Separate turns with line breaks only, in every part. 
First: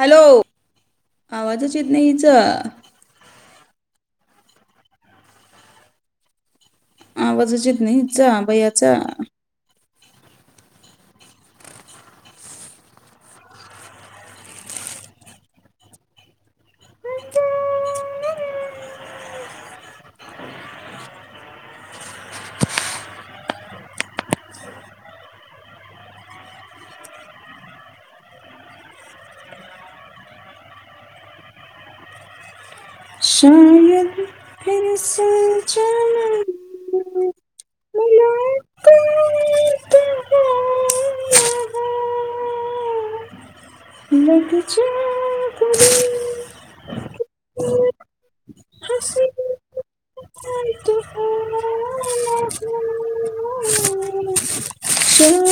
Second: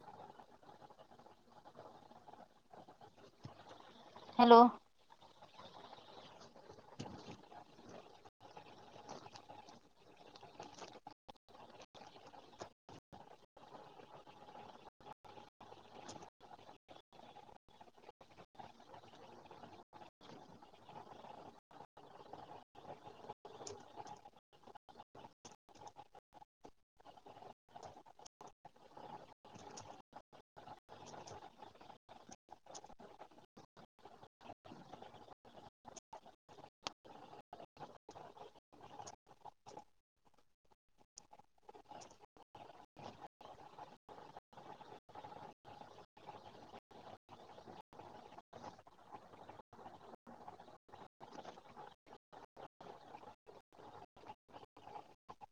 Hello! आवाजच येत नाही हिच.
हॅलो!
आवाजच येत नाही हिचा बयाचा. शायद फिर से जन्म मुलाकात हो यहाँ। लग जा गले, हंसी आई तो आना हो। शायद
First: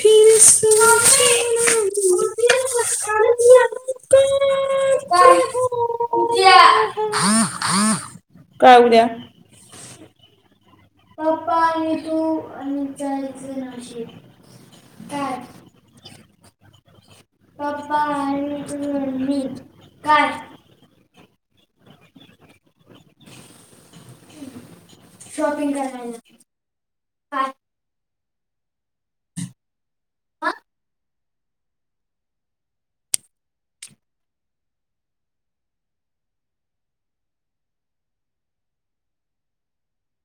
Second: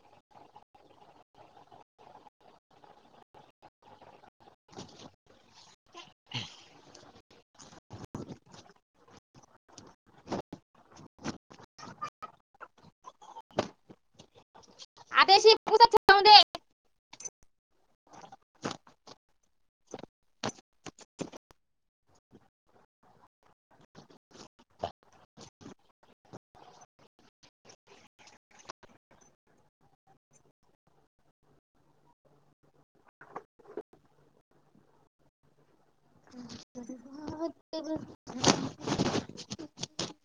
फिर से जन्म मुलाकात काय उद्या?
आता [inaudible] [inaudible]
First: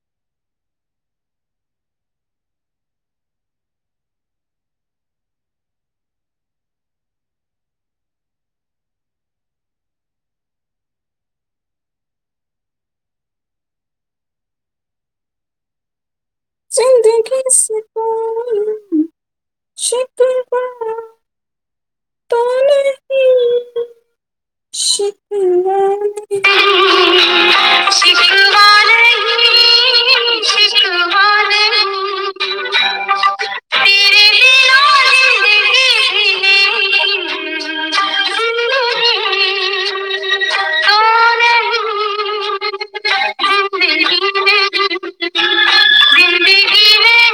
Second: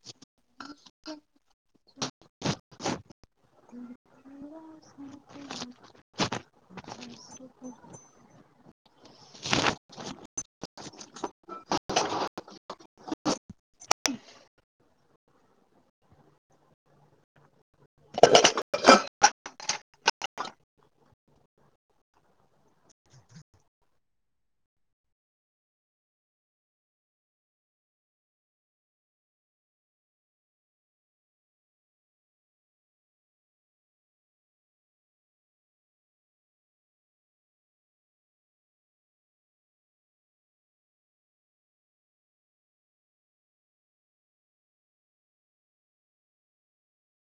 जिंदगी से कोई शिकवा तो नहीं शिकवावी. जिंदगी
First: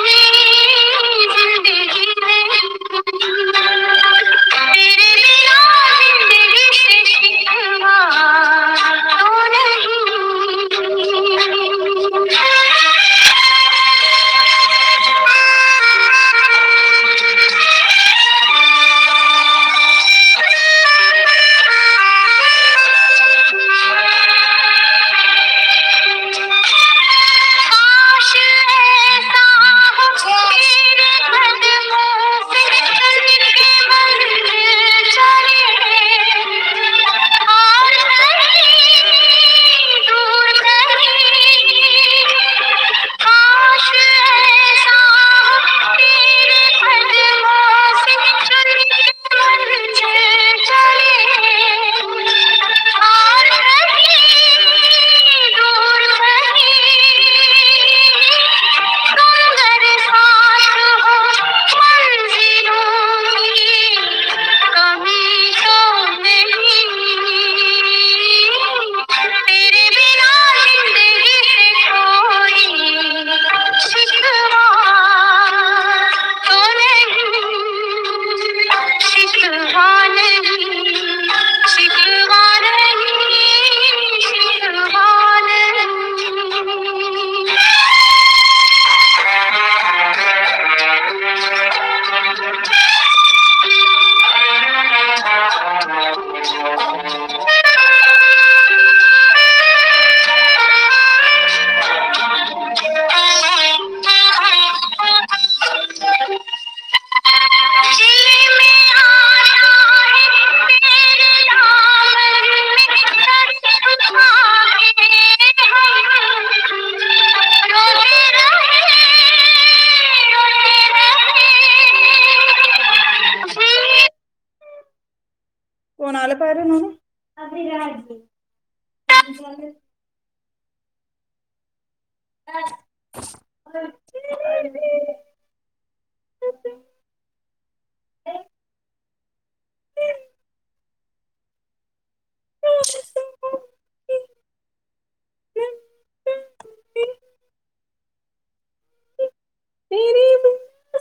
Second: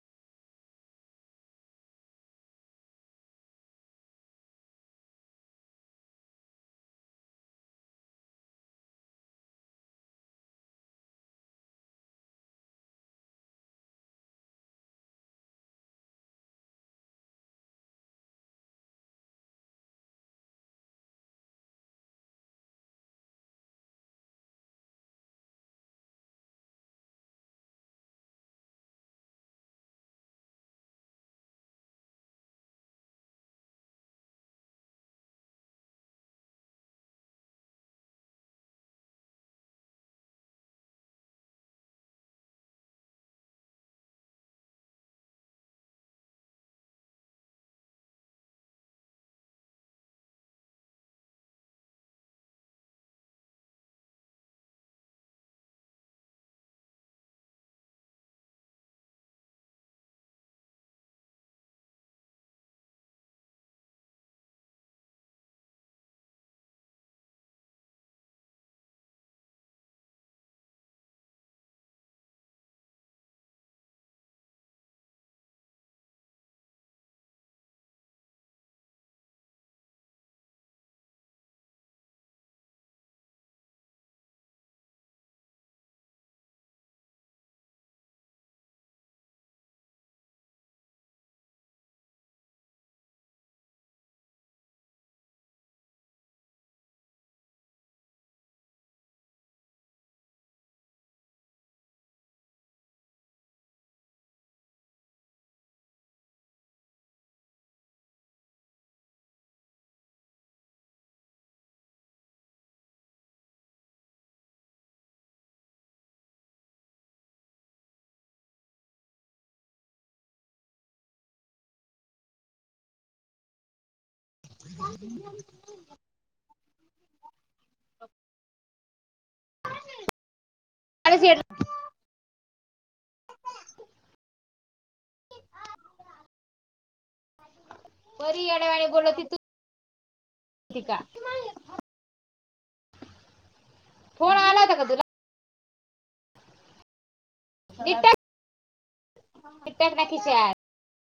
में तेरे बिना जिंदगी से शिकवा तो नहीं काश ऐसा हो मेरे कदमों से दूर कहीं सुंदर सा तेरे बिना जिंदगी से कोई शिकवा तो नहीं शिकवा नहीं शिकवा नहीं शिकवा नहीं कोण आलं पाहिजे म्हणून
[inaudible] काळे सेड. [inaudible]
[inaudible]
बरी येड्यावानी बोलते तू. ठिका. [unintelligible] फोन आला होता का, तुला? ही टाक ही टाकना खिश्यात [unintelligible]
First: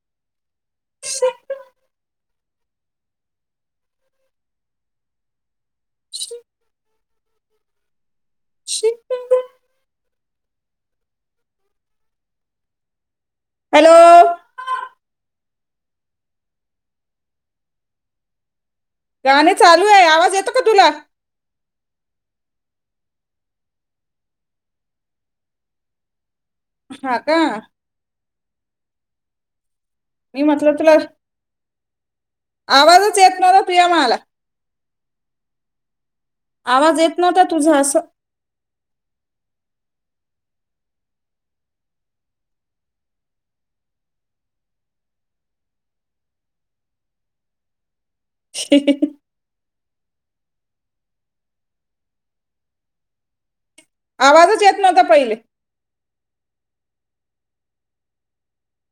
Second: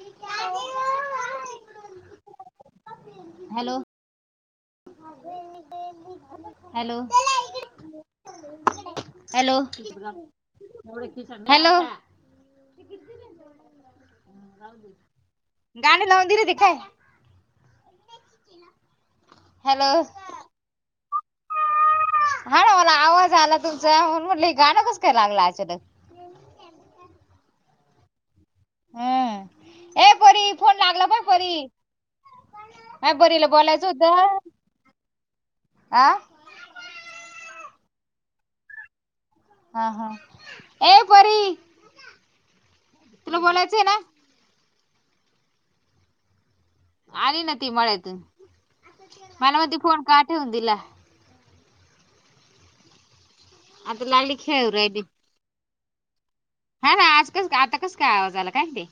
[inaudible] हॅलो? हॅलो? हॅलो? हॅलो? ते कितीने
हॅलो
[unintelligible] गाणे लावंन दिलेती काय? [unintelligible]
गाणे चालू
हॅलो
आहे, आवाज येतों का तुला?
[inaudible] हा ना, मला आवाज आला तुमचा म्हणून म्हटलं, गाणं कस काय लागलं अचानक? -
ह का?
हम्
मी म्हटलं तुला
ऐ
आवाजच येत
परीला
नव्हता
बोलायचं
तुझ्या मला
होतं ह
आवाज येत नव्हता तुझं असं
ह हा ए परी तुला बोलायचं आहे ना आली ना ती मळ्यातून
[inaudible]
मला म्हणते फोन का ठेवून दिला. आता लागली
आवाजच
खेळू
येत
राहिली
नव्हता पहिले
हा ना आज कस आता कस काय आवाज आला काय ते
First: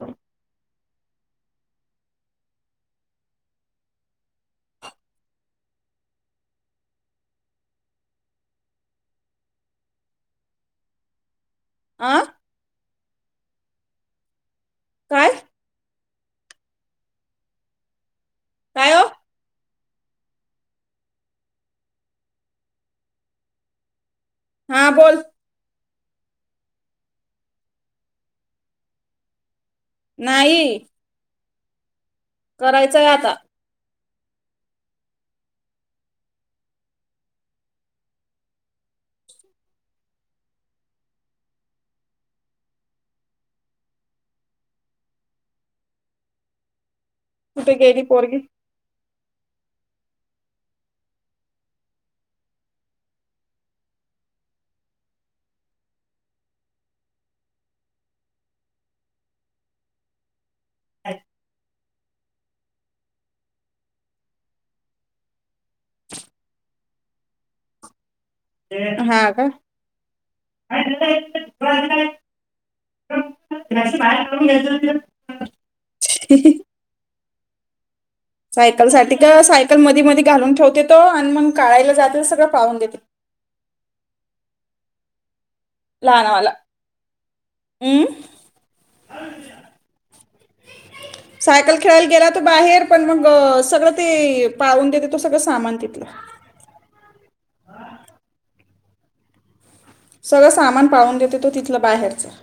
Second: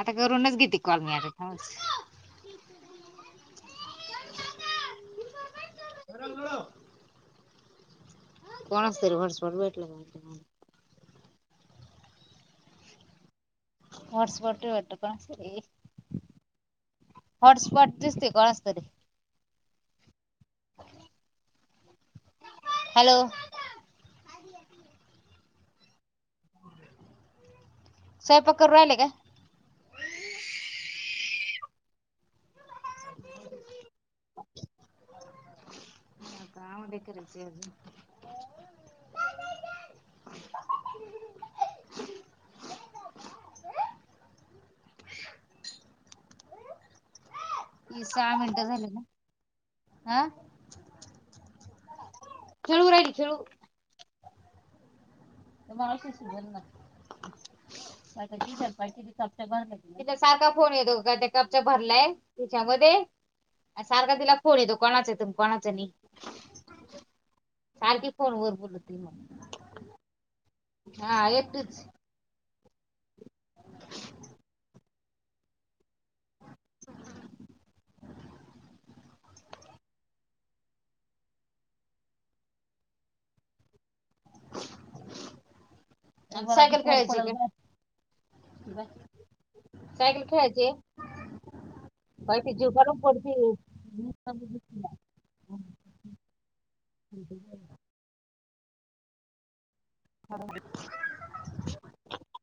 आता करूनच घेते कॉल मी आता थांबा [unintelligible] कोण असत र वरसफट भेटलं पा
आ
हॉटस्पॉट वाटतय कोणच
काय
ते हॉटस्पॉट दिसते कोणाचं तरी
काय हो
हॅलो
हा बोल
स्वयंपाक करून राहिले काय
नाहीई करायचंय आता
[inaudible] हकामुळे दे करीच अजून [inaudible] [unintelligible]
कुठे
इ
गेली
सहा
पोरगी
मिनटं झाले ना हं आ खिळव राहिल खिळू त्या मावशीशी बोल ना ति सारखा फोन येतो का त्या कपच भरलाय तिच्यामध्ये सारखा तिला फोन येतो कोणाच त कोणाचं नाही सारखी फोन वर बोलत
हा का
म्हण
[unintelligible] [unintelligible] सायकल साठी का सायकल मधी मध घालून ठेवतेेतो आणि मग काळायला जाते. तर सगळं पाळून देते
[unintelligible]
लहानवाला
सायकल खेळायचे
हम्म
का सायकल खेळायचे
सायकल खेळायला गेला तो बाहेर पण मग
पडते
सगळं ते पाळून देते तो सगळं सामान तिथलं
[unintelligible]
सगळं सामान पाळून देते तो तिथलं बाहेरचा [inaudible]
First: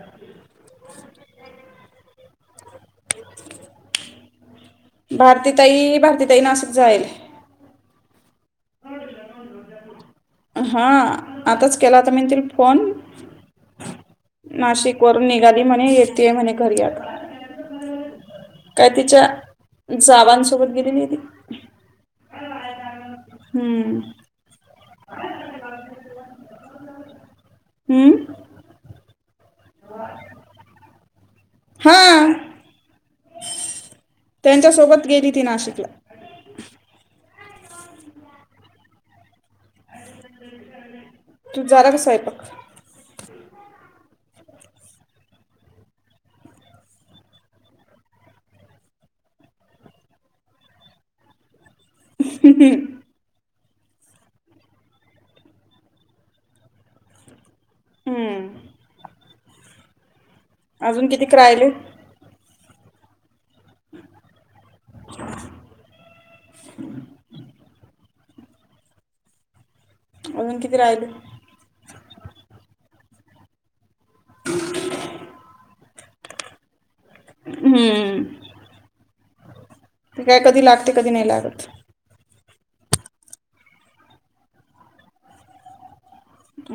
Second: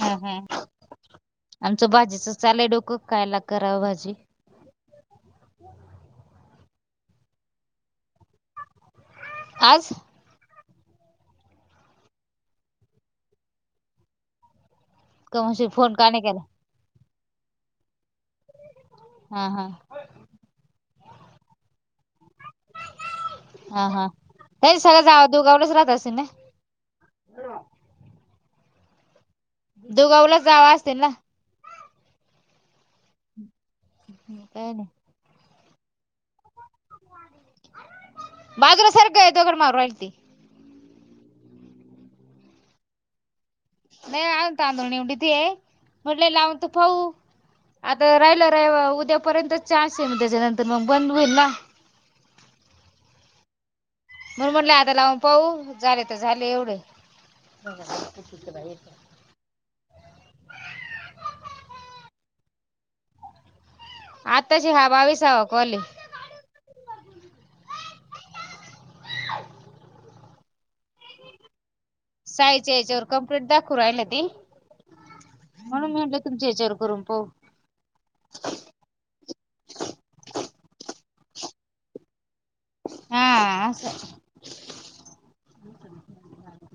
हा आमचं भाजीच चालय डोकं कायला करावं भाजी
भारती तई भारती ताई [unintelligible] जायल
आज
हा आताच केलाता मीतील फोन नाशिक करून
का
निघाली
म्हणशील
म्हणे
फोन का नाही
येतेय म्हणे
केला
घरी आता काय तिच्या
हा हा
जावांसोबत गेलेली ती
[inaudible] हा
हम्म.
हा ये सगळ्या जावा दुगावलच राहत असतील नाय
[unintelligible]
दुगावला जावा असतील ना.
हं
काय नाही
त्यांच्यासोबत गेली ती नाशिकला
बाजूला सरख गं दगड मारू राहिल ती
तुजं झालं काय स्वयंपाक
नाही आ तांदूळ निवडीतेये म्हटले लावून त पाऊ आता राहिलं रहि उद्यापर्यंतच चान्स येई ना त्याच्यानंतर मग बंद होईल ना
[unintelligible]
मण म्हटले आता लावून पाहू झाले तर झाले एवढे. [inaudible]
हम्म. अजून किती करायले!
आताची हा बावीसावा कॉल हें
अजून किती राहिले
साईज याच्यावर कंप्लीट दाखवू राहिल ती, म्हणून मी तुमच्या हेचेवर करून पाहू
हम्म [inaudible] कधी लागते कधी नाही लागत
हा आस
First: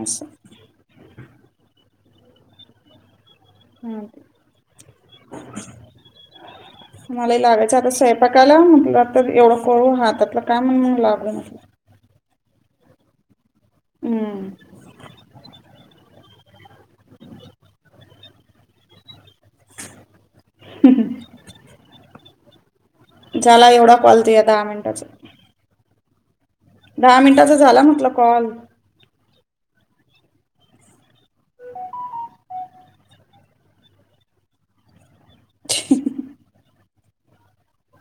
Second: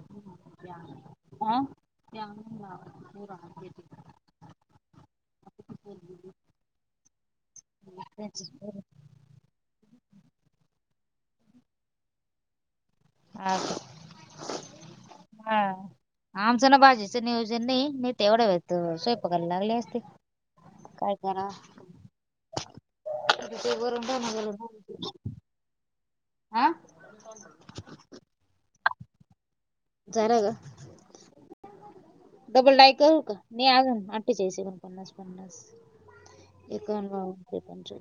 असं
[inaudible] आ
हं मला लागायचं आता स्वयंपाकाला म्हटलं आता एवढं करू हात त्यातलं काय म्हण लागलं म्हटल
हा का?
हम्म
हा आमचं ना भाजीचं नियोजन नाही मी तेवढं वेल तर स्वय कर लागले असते काय करा
झाला एवढा कॉलच आहे दहा मिनिटाचा
हा
दहा मिनटाचा झाला म्हटलं कॉल
झालं का लाई करू का नाही अजून आट्ठेचालीस पन्नास पन्नास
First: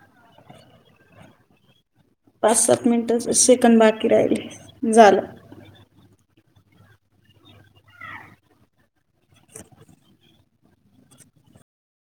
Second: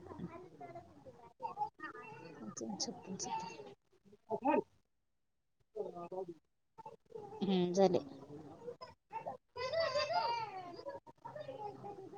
[inaudible]
पाच
पंचावन्न
सात
छप्पन्न
मिनिटच
सत्तावन्न
सेकंड बाकी राहिल झालं
हम्म झाले